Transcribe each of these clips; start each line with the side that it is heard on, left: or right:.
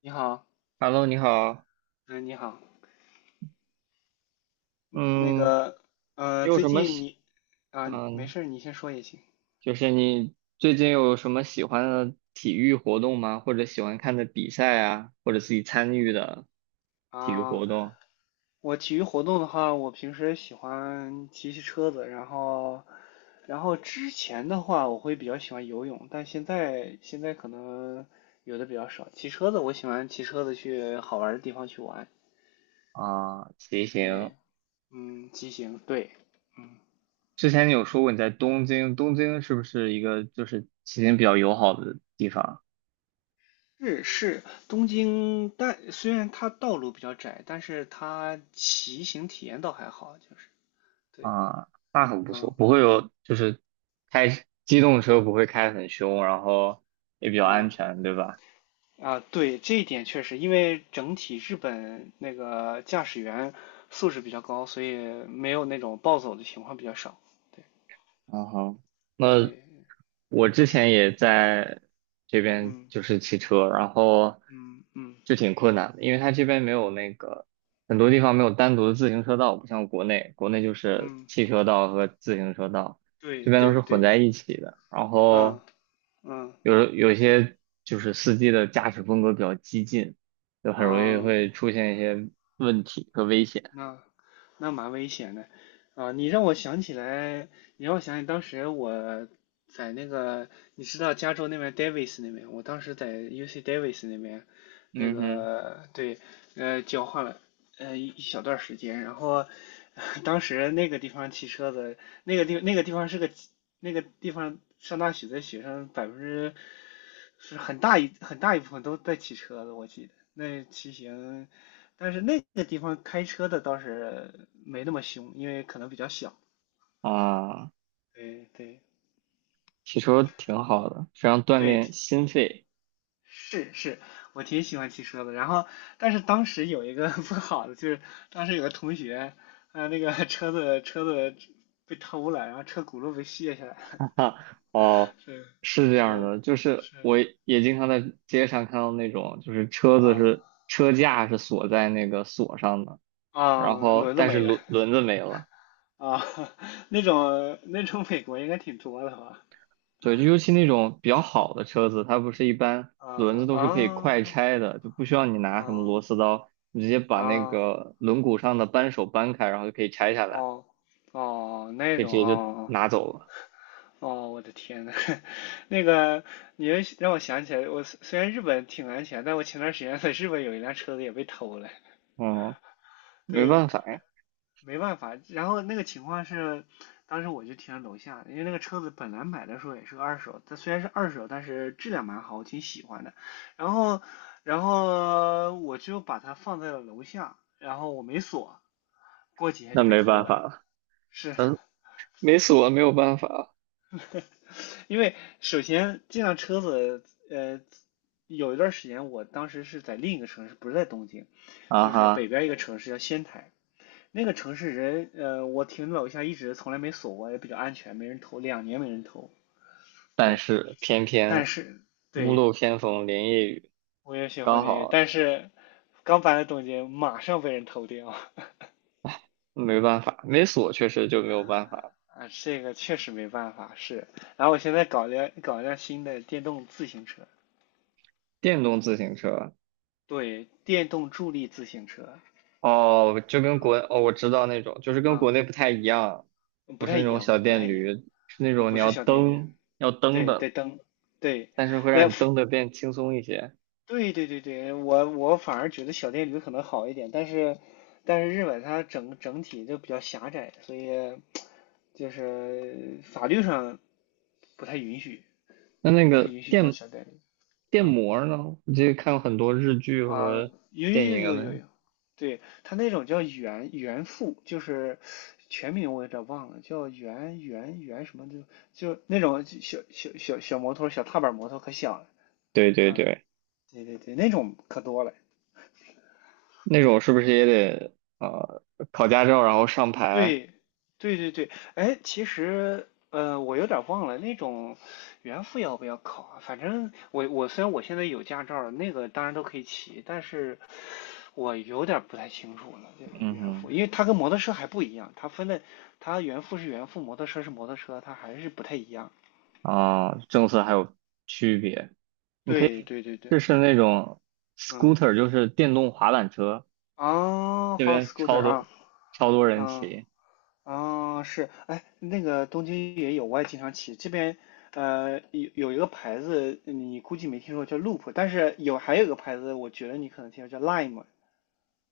left: 你好，
right: Hello，你好。
left: 嗯，你好，那
right: 嗯，
left: 个，
right: 你有
left: 最
right: 什么
left: 近
right: 喜，
left: 你，啊，没
right: 嗯，
left: 事儿，你先说也行
right: 就是你最近有什么喜欢的体育活动吗？或者喜欢看的比赛啊，或者自己参与的体育
left: 啊。
right: 活动
left: 我体育活动的话，我平时喜欢骑骑车子，然后，之前的话，我会比较喜欢游泳，但现在可能游的比较少。骑车子，我喜欢骑车子去好玩儿的地方去玩。
right: 啊，骑行。
left: 对，嗯，骑行，对，嗯。
right: 之前你有说过你在东京是不是一个就是骑行比较友好的地方
left: 是是，东京，但虽然它道路比较窄，但是它骑行体验倒还好，就是对，
right: 啊？那很不错，
left: 嗯
right: 不会有就是开机动车不会开得很凶，然后也比较安
left: 嗯
right: 全，对吧？
left: 啊，对，这一点确实，因为整体日本那个驾驶员素质比较高，所以没有那种暴走的情况比较少。对
right: 啊哈，那
left: 对，
right: 我之前也在这边
left: 嗯
right: 就是骑车，然后
left: 嗯嗯
right: 就挺困难的，因为它这边没有那个很多地方没有单独的自行车道，不像国内，国内就是
left: 嗯，
right: 汽车道和自行车道，这
left: 对
right: 边都
left: 对
right: 是混
left: 对，
right: 在一起的。然
left: 嗯
right: 后
left: 嗯
right: 有些就是司机的驾驶风格比较激进，就很容易
left: 啊。
right: 会出现一些问题和危险。
left: 那那蛮危险的啊！你让我想起来，你让我想起当时我在那个，你知道加州那边 Davis 那边，我当时在 UC Davis 那边，那
right: 嗯
left: 个对，交换了一小段时间，然后当时那个地方骑车子，那个地方是个那个地方上大学的学生百分之是很大一部分都在骑车子，我记得那骑行。但是那地方开车的倒是没那么凶，因为可能比较小。
right: 哼，啊。
left: 对对
right: 骑车挺好的，非常锻
left: 对，
right: 炼心肺。
left: 是是，我挺喜欢骑车的。然后，但是当时有一个 不好的，就是当时有个同学，那个 车子被偷了，然后车轱辘被卸下来了
right: 哈，哦，
left: 是
right: 是这样
left: 是
right: 的，就是我
left: 是，
right: 也经常在街上看到那种，就是车子
left: 啊
right: 是车架是锁在那个锁上的，然
left: 啊，
right: 后
left: 轮子
right: 但是
left: 没了
right: 轮子没了。
left: 啊，那种美国应该挺多的吧？
right: 对，就尤其那种比较好的车子，它不是一般
left: 啊
right: 轮子都是
left: 啊
right: 可以快拆的，就不需要你拿什么
left: 啊
right: 螺丝刀，你直接把那
left: 啊！
right: 个轮毂上的扳手扳开，然后就可以拆下来，
left: 哦哦，那
right: 可以直
left: 种
right: 接就
left: 哦
right: 拿走了。
left: 哦，我的天呐，那个你让我想起来，我虽然日本挺安全，但我前段时间在日本有一辆车子也被偷了。
right: 嗯，没
left: 对，
right: 办法呀，
left: 没办法。然后那个情况是，当时我就停在楼下，因为那个车子本来买的时候也是个二手，它虽然是二手，但是质量蛮好，我挺喜欢的。然后，然后我就把它放在了楼下，然后我没锁，过几天
right: 那
left: 就被
right: 没
left: 偷
right: 办
left: 了。
right: 法了，
left: 是，
right: 嗯，没锁没有办法。
left: 因为首先这辆车子，呃，有一段时间，我当时是在另一个城市，不是在东京，
right: 啊
left: 就是北
right: 哈。
left: 边一个城市叫仙台。那个城市人，我停楼下一直从来没锁过，也比较安全，没人偷，2年没人偷。
right: 但
left: 对，
right: 是偏
left: 但
right: 偏
left: 是
right: 屋
left: 对
right: 漏偏逢连夜雨，
left: 我也学会
right: 刚
left: 了一个，
right: 好
left: 但是刚搬来东京，马上被人偷掉。
right: 没办法，没锁确实就没有办法。
left: 啊，这个确实没办法，是。然后我现在搞辆搞一辆新的电动自行车，
right: 电动自行车
left: 对，电动助力自行车，啊、
right: 哦，就跟
left: 嗯、
right: 国哦，我知道那种，就是跟
left: 啊、
right: 国内
left: 嗯
right: 不太一样，
left: 嗯
right: 不
left: 不
right: 是
left: 太
right: 那
left: 一
right: 种
left: 样，
right: 小
left: 不太
right: 电
left: 一样。
right: 驴，是那
left: 我
right: 种
left: 不
right: 你
left: 是
right: 要
left: 小电甜，
right: 蹬要蹬
left: 对，
right: 的，
left: 带灯，对，
right: 但是会让
left: 那
right: 你
left: 服
right: 蹬的变轻松一些。
left: 对对对对，我反而觉得小电驴可能好一点，但是日本它整体就比较狭窄，所以就是法律上不太允许，
right: 那那
left: 不太
right: 个
left: 允许装
right: 电
left: 小电驴
right: 电
left: 啊。
right: 摩儿呢？我记得看过很多日剧
left: 啊，
right: 和
left: 有有
right: 电
left: 有
right: 影
left: 有有
right: 呢。
left: 有，对，他那种叫原付，就是全名我有点忘了，叫原什么的，就那种小小摩托，小踏板摩托可小了，
right: 对对
left: 嗯，
right: 对。
left: 对对对，那种可多了。
right: 那种是不是也得考驾照，然后上牌？
left: 对，对对对，哎，其实我有点忘了那种原付要不要考啊？反正我虽然我现在有驾照了，那个当然都可以骑，但是我有点不太清楚了。这个
right: 嗯
left: 原
right: 哼，
left: 付，因为它跟摩托车还不一样，它分的它原付是原付，摩托车是摩托车，它还是不太一样。
right: 啊，政策还有区别。你可以
left: 对对对对，
right: 试试那种
left: 嗯，
right: scooter，就是电动滑板车，
left: 啊，
right: 这
left: 好
right: 边超
left: scooter
right: 多
left: 啊，
right: 超多人
left: 嗯
right: 骑
left: 啊，是，哎，那个东京也有，我也经常骑。这边有一个牌子，你估计没听说叫 Loop,但是有还有一个牌子，我觉得你可能听说叫 Lime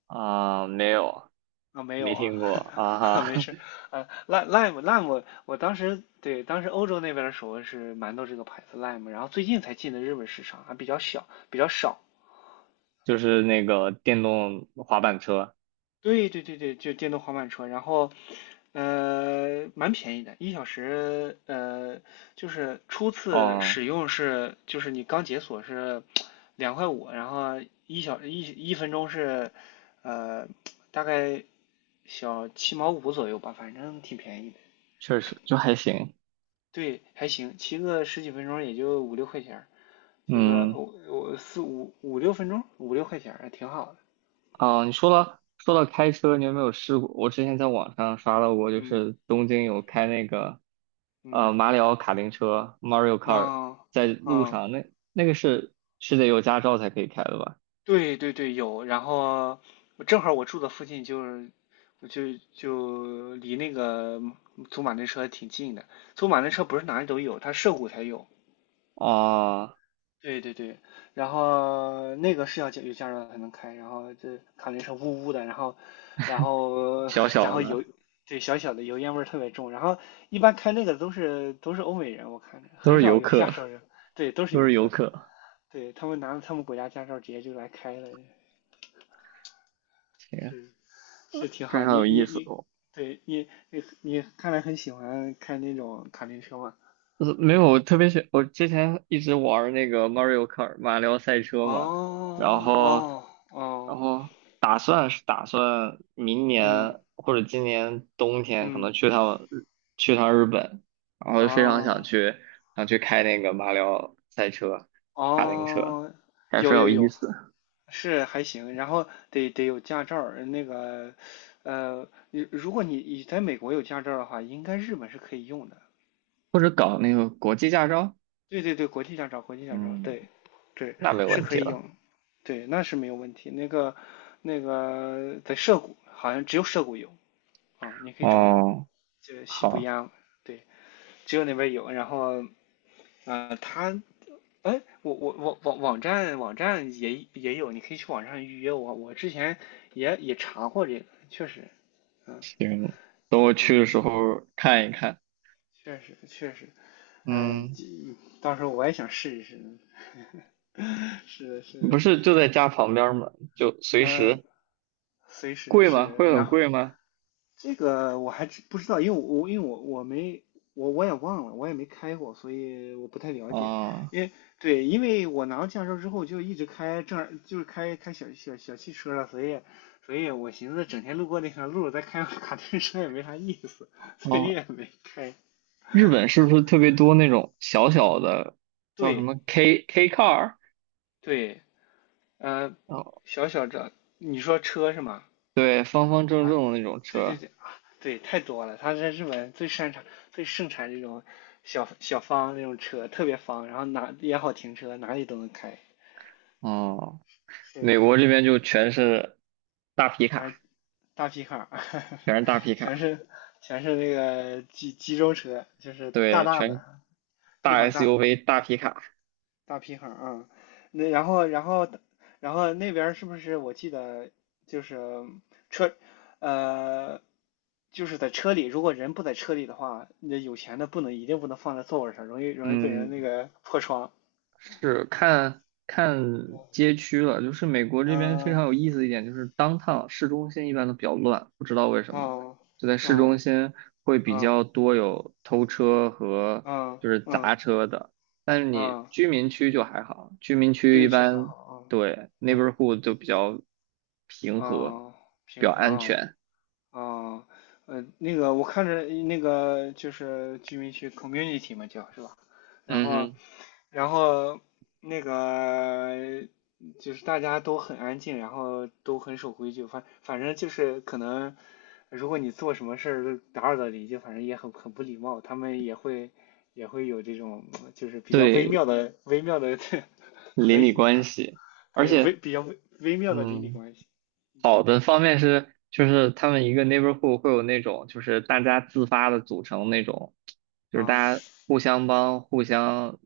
right: 啊，没有，
left: 啊，没有
right: 没
left: 啊，
right: 听过啊
left: 啊没
right: 哈，
left: 事，啊 Lime，我当时对当时欧洲那边的时候是蛮多这个牌子 Lime,然后最近才进的日本市场，还比较小比较少，
right: 就是那个电动滑板车，
left: 对对对对，就电动滑板车，然后蛮便宜的，1小时就是初次
right: 哦，
left: 使用是，就是你刚解锁是2.5块，然后一分钟是呃大概小7毛5左右吧，反正挺便宜的。
right: 确实就还行，
left: 对，还行，骑个十几分钟也就五六块钱儿，骑个
right: 嗯。
left: 我四五五六分钟，五六块钱儿还挺好的。
right: 啊，你说了说到开车，你有没有试过？我之前在网上刷到过，就
left: 嗯
right: 是东京有开那个
left: 嗯
right: 马里奥卡丁车 Mario Kart
left: 啊
right: 在路
left: 啊。
right: 上，那个是是得有驾照才可以开的吧？
left: 对对对，有。然后我正好我住的附近就是，我就离那个祖马丁车挺近的。祖马丁车不是哪里都有，它涉谷才有。
right: 啊，
left: 对对对，然后那个是要加有驾照才能开，然后这卡丁车呜呜的，然后然后
right: 小
left: 然
right: 小
left: 后油，
right: 的
left: 对小小的油烟味儿特别重。然后一般开那个都是都是欧美人，我看着
right: 都
left: 很
right: 是
left: 少
right: 游
left: 有
right: 客，
left: 亚洲人，对，都是
right: 都
left: 游
right: 是游
left: 客，
right: 客，
left: 对他们拿了他们国家驾照直接就来开了。
right: 行，
left: 是是挺
right: 非
left: 好。
right: 常
left: 你
right: 有意
left: 你
right: 思
left: 你，
right: 哦。
left: 对你，看来很喜欢开那种卡丁车嘛？
right: 呃没有，我特别喜，我之前一直玩儿那个 Mario Kart 马里奥赛车嘛，然
left: 哦
right: 后
left: 哦
right: 然
left: 哦，
right: 后打算是打算明
left: 嗯
right: 年或者今年冬天可
left: 嗯
right: 能去趟日本，然后非常想
left: 啊
right: 去想去开那个马里奥赛车、卡丁车，
left: 哦，
right: 还是
left: 有
right: 有
left: 有
right: 意
left: 有，
right: 思，
left: 是还行。然后得得有驾照儿，那个如果你在美国有驾照儿的话，应该日本是可以用的。
right: 或者搞那个国际驾照，
left: 对对对，国际驾照，国际驾照，
right: 嗯，
left: 对，对，
right: 那没
left: 是
right: 问
left: 可
right: 题
left: 以
right: 了。
left: 用，对，那是没有问题。那个，那个在涉谷，好像只有涉谷有啊，你可以找找，
right: 哦，
left: 就西不
right: 好，
left: 央，对，只有那边有。然后，他，哎，我网站也有，你可以去网上预约我。我之前也查过这个，确实，嗯
right: 行，等我去
left: 嗯，
right: 的时
left: 确
right: 候看一看。
left: 确实确实，嗯、
right: 嗯，
left: 到时候我也想试一试，是
right: 不
left: 是
right: 是就在家旁边吗？就随
left: 嗯、
right: 时。
left: 随时
right: 贵吗？
left: 是，
right: 会很
left: 然后
right: 贵吗？
left: 这个我还知不知道，因为我没我也忘了，我也没开过，所以我不太了解。
right: 啊、
left: 因为对，因为我拿到驾照之后就一直开正儿就是开小汽车了，所以我寻思整天路过那条路再开卡丁车也没啥意思，所以
right: 哦，
left: 也没开。
right: 日本是不是特别多那种小小的，叫什
left: 对
right: 么 K K car？
left: 对，呃，
right: 哦，
left: 这你说车是吗？
right: 对，方方正
left: 啊，
right: 正的那种
left: 对对
right: 车。
left: 对啊，对，太多了。他在日本最擅长、最盛产这种小小方那种车，特别方，然后哪也好停车，哪里都能开，
right: 哦，
left: 是
right: 美国这边就全是大皮
left: 全
right: 卡，
left: 是大皮卡，
right: 全是大 皮卡，
left: 全是那个集中车，就是大
right: 对，
left: 大
right: 全
left: 的，
right: 大
left: 地方大，
right: SUV 大皮卡。
left: 大皮行啊，那然后那边儿是不是我记得就是车呃就是在车里，如果人不在车里的话，那有钱的不能一定不能放在座位上，容易被人那
right: 嗯，
left: 个破窗。
right: 是看看街区了，就是美国这边非常有
left: 嗯
right: 意思的一点就是当趟市中心一般都比较乱，不知道为什么，
left: 嗯
right: 就在市中
left: 嗯
right: 心会比
left: 嗯
right: 较多有偷车和
left: 嗯
right: 就是
left: 嗯
right: 砸车的，但是你
left: 嗯，
right: 居民区就还好，居民区一
left: 运气很
right: 般
left: 好啊，
right: 对
left: 嗯
right: neighborhood 就比较平和，
left: 嗯，
right: 比较
left: 平衡
right: 安
left: 啊
right: 全。
left: 哦，那个我看着那个就是居民区 community 嘛叫是吧？然
right: 嗯
left: 后，
right: 哼，
left: 然后那个就是大家都很安静，然后都很守规矩，反正就是可能如果你做什么事儿都打扰到邻居，反正也很很不礼貌，他们也会有这种就是比较
right: 对，
left: 微妙的
right: 邻
left: 和
right: 里
left: 谐
right: 关
left: 啊，
right: 系，而
left: 对，微
right: 且
left: 比较微微妙的邻里
right: 嗯。
left: 关系
right: 好的方面是，就是他们一个 neighborhood 会有那种，就是大家自发的组成那种，就是
left: 啊，
right: 大家互相帮、互相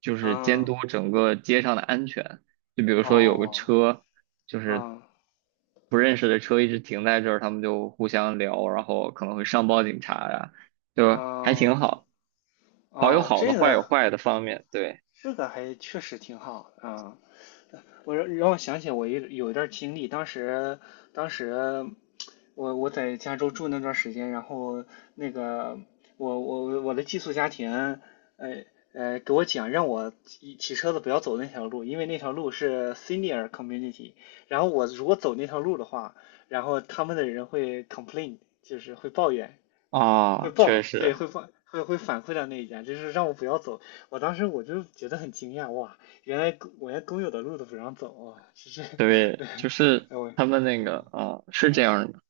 right: 就是监
left: 嗯，
right: 督整个街上的安全。就比如说有个
left: 哦。
right: 车，就是
left: 啊
right: 不认识的车一直停在这儿，他们就互相聊，然后可能会上报警察呀，就还挺
left: 啊
right: 好，好有
left: 哦，
right: 好的，坏有坏的方面，对
left: 这个还确实挺好啊。我让我想起我有一段经历，当时当时我在加州住那段时间，然后那个我的寄宿家庭，呃给我讲让我骑车子不要走那条路，因为那条路是 senior community，然后我如果走那条路的话，然后他们的人会 complain，就是会抱怨，
right: 啊，确
left: 对，
right: 实。
left: 会报，会会反馈到那一家，就是让我不要走。当时我就觉得很惊讶，哇，原来公我连工有的路都不让走，哇，这是，
right: 对，就 是
left: 哎我，
right: 他们那个
left: 嗯
right: 啊，是这
left: 嗯
right: 样的，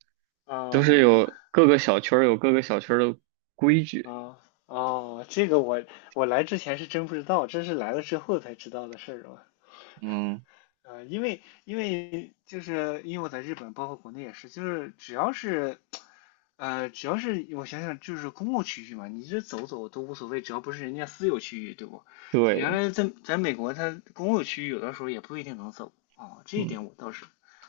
right: 都是
left: 哦
right: 有各个小区儿的规矩。
left: 哦哦，这个我来之前是真不知道，这是来了之后才知道的事儿啊。
right: 嗯
left: 因为我在日本，包括国内也是，就是只要是我想想，就是公共区域嘛，你这走走都无所谓，只要不是人家私有区域，对不？原
right: 对，
left: 来在美国，它公共区域有的时候也不一定能走啊，
right: 嗯，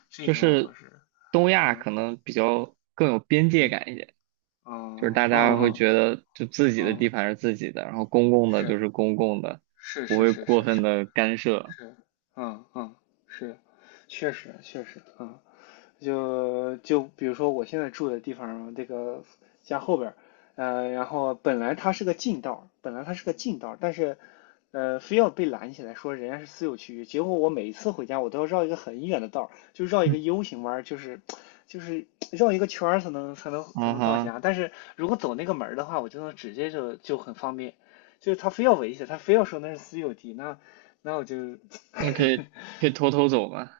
left: 这一
right: 就
left: 点我倒
right: 是
left: 是，
right: 东亚
left: 啊，
right: 可能比较更有边界
left: 嗯，
right: 感一点，
left: 啊，
right: 就是大
left: 嗯
right: 家会
left: 嗯
right: 觉得就自己的
left: 嗯，
right: 地盘是自己的，然后公共的就
left: 是
right: 是公共的，
left: 是
right: 不
left: 是
right: 会
left: 是
right: 过
left: 是
right: 分
left: 是
right: 的干涉。
left: 是，嗯嗯，是，确实确实，嗯，就比如说我现在住的地方，这个家后边然后本来它是个近道，但是非要被拦起来说人家是私有区域，结果我每一次回家我都要绕一个很远的道，就绕一个
right: 嗯，
left: U 型弯，就是绕一个圈才
right: 啊
left: 能到
right: 哈，
left: 家，但是如果走那个门的话，我就能直接就很方便，就是他非要围起来，他非要说那是私有地，那我就。呵
right: 那可
left: 呵
right: 以可以偷偷走吗？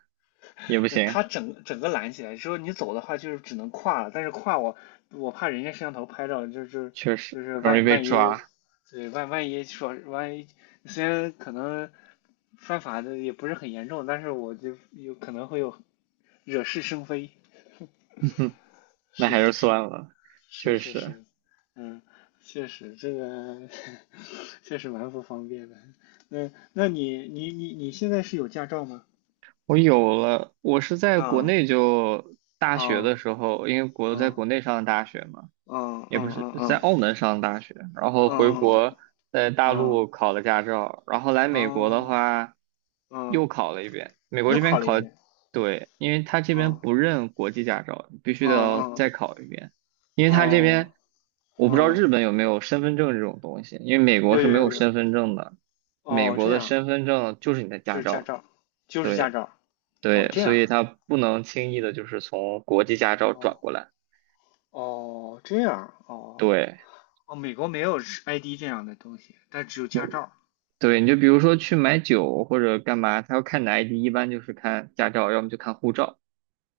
right: 也不行，
left: 它整个拦起来，之后你走的话就是只能跨了，但是跨我怕人家摄像头拍照，
right: 确实
left: 就是
right: 很容易
left: 万
right: 被
left: 万一，
right: 抓，
left: 对万一，说万一虽然可能犯法的也不是很严重，但是我就有可能会有惹是生非。
right: 那
left: 是
right: 还
left: 是
right: 是算了，
left: 是，是
right: 确
left: 是
right: 实。
left: 是，嗯，确实这个 确实蛮不方便的。那你现在是有驾照吗？
right: 我有了，我是在国
left: 嗯，
right: 内就大学的
left: 哦
right: 时候，因为国在
left: 哦
right: 国内上的大学嘛，
left: 哦哦
right: 也不是
left: 哦
right: 在
left: 哦，
right: 澳门上的大学，然后
left: 嗯
right: 回
left: 嗯
right: 国
left: 嗯
right: 在大
left: 嗯
right: 陆考了驾照，然后来美国的
left: 哦
right: 话
left: 嗯，
right: 又考了一遍。美国
left: 又
right: 这边
left: 考了
right: 考，
left: 一遍。
right: 对，因为他这边不
left: 哦
right: 认国际驾照，必
left: 嗯
right: 须得要
left: 嗯
right: 再考一遍，因为他这
left: 哦
right: 边我不知道
left: 嗯，
right: 日本有没有身份证这种东西，因为美国
left: 有
right: 是
left: 有
right: 没
left: 有
right: 有
left: 有，
right: 身份证的，美
left: 哦，
right: 国
left: 这
right: 的
left: 样，
right: 身份证就是你的
left: 就
right: 驾
left: 是驾
right: 照。
left: 照，就是驾
right: 对。
left: 照。哦，
right: 对，
left: 这
right: 所
left: 样
right: 以它不能轻易的就是从国际驾照转
left: 哦，
right: 过来。
left: 哦这样哦，
right: 对，
left: 哦，美国没有 ID 这样的东西，但只有驾照。
right: 对，你就比如说去买酒或者干嘛，他要看你的 ID，一般就是看驾照，要么就看护照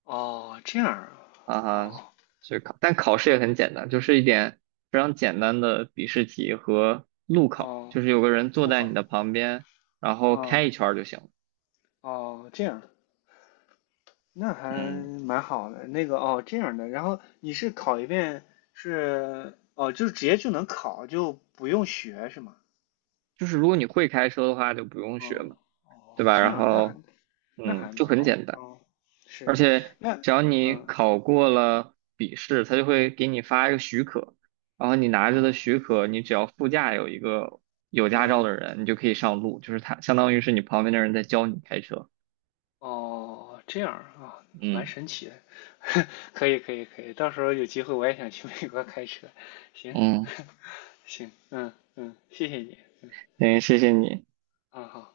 left: 哦，这样啊，
right: 啊哈。
left: 哦
right: 所以考，但考试也很简单，就是一点非常简单的笔试题和路考，
left: 哦，
right: 就是有个人坐
left: 路
right: 在你
left: 考。
right: 的旁边，然后开一
left: 哦
right: 圈儿就行了。
left: 哦，这样。那还
right: 嗯，
left: 蛮好的。那个哦，这样的，然后你是考一遍，是哦，就直接就能考，就不用学是吗？
right: 就是如果你会开车的话，就不用学
left: 哦
right: 嘛，
left: 哦，
right: 对吧？
left: 这
right: 然
left: 样
right: 后，
left: 那
right: 嗯，
left: 还
right: 就
left: 蛮
right: 很
left: 好
right: 简
left: 的
right: 单。
left: 哦，
right: 而
left: 是，
right: 且
left: 那
right: 只要你
left: 嗯
right: 考过了笔试，他就会给你发一个许可，然后你拿着的
left: 哦
right: 许可，你只要副驾有一个有驾照的
left: 嗯
right: 人，你就可以上路，就是他相当于是你旁边的人在教你开车。
left: 哦，这样啊，蛮
right: 嗯，
left: 神奇的，可以可以可以，到时候有机会我也想去美国开车，行，
right: 嗯，
left: 行，嗯嗯，谢谢你，
right: 行，谢谢你。
left: 啊好。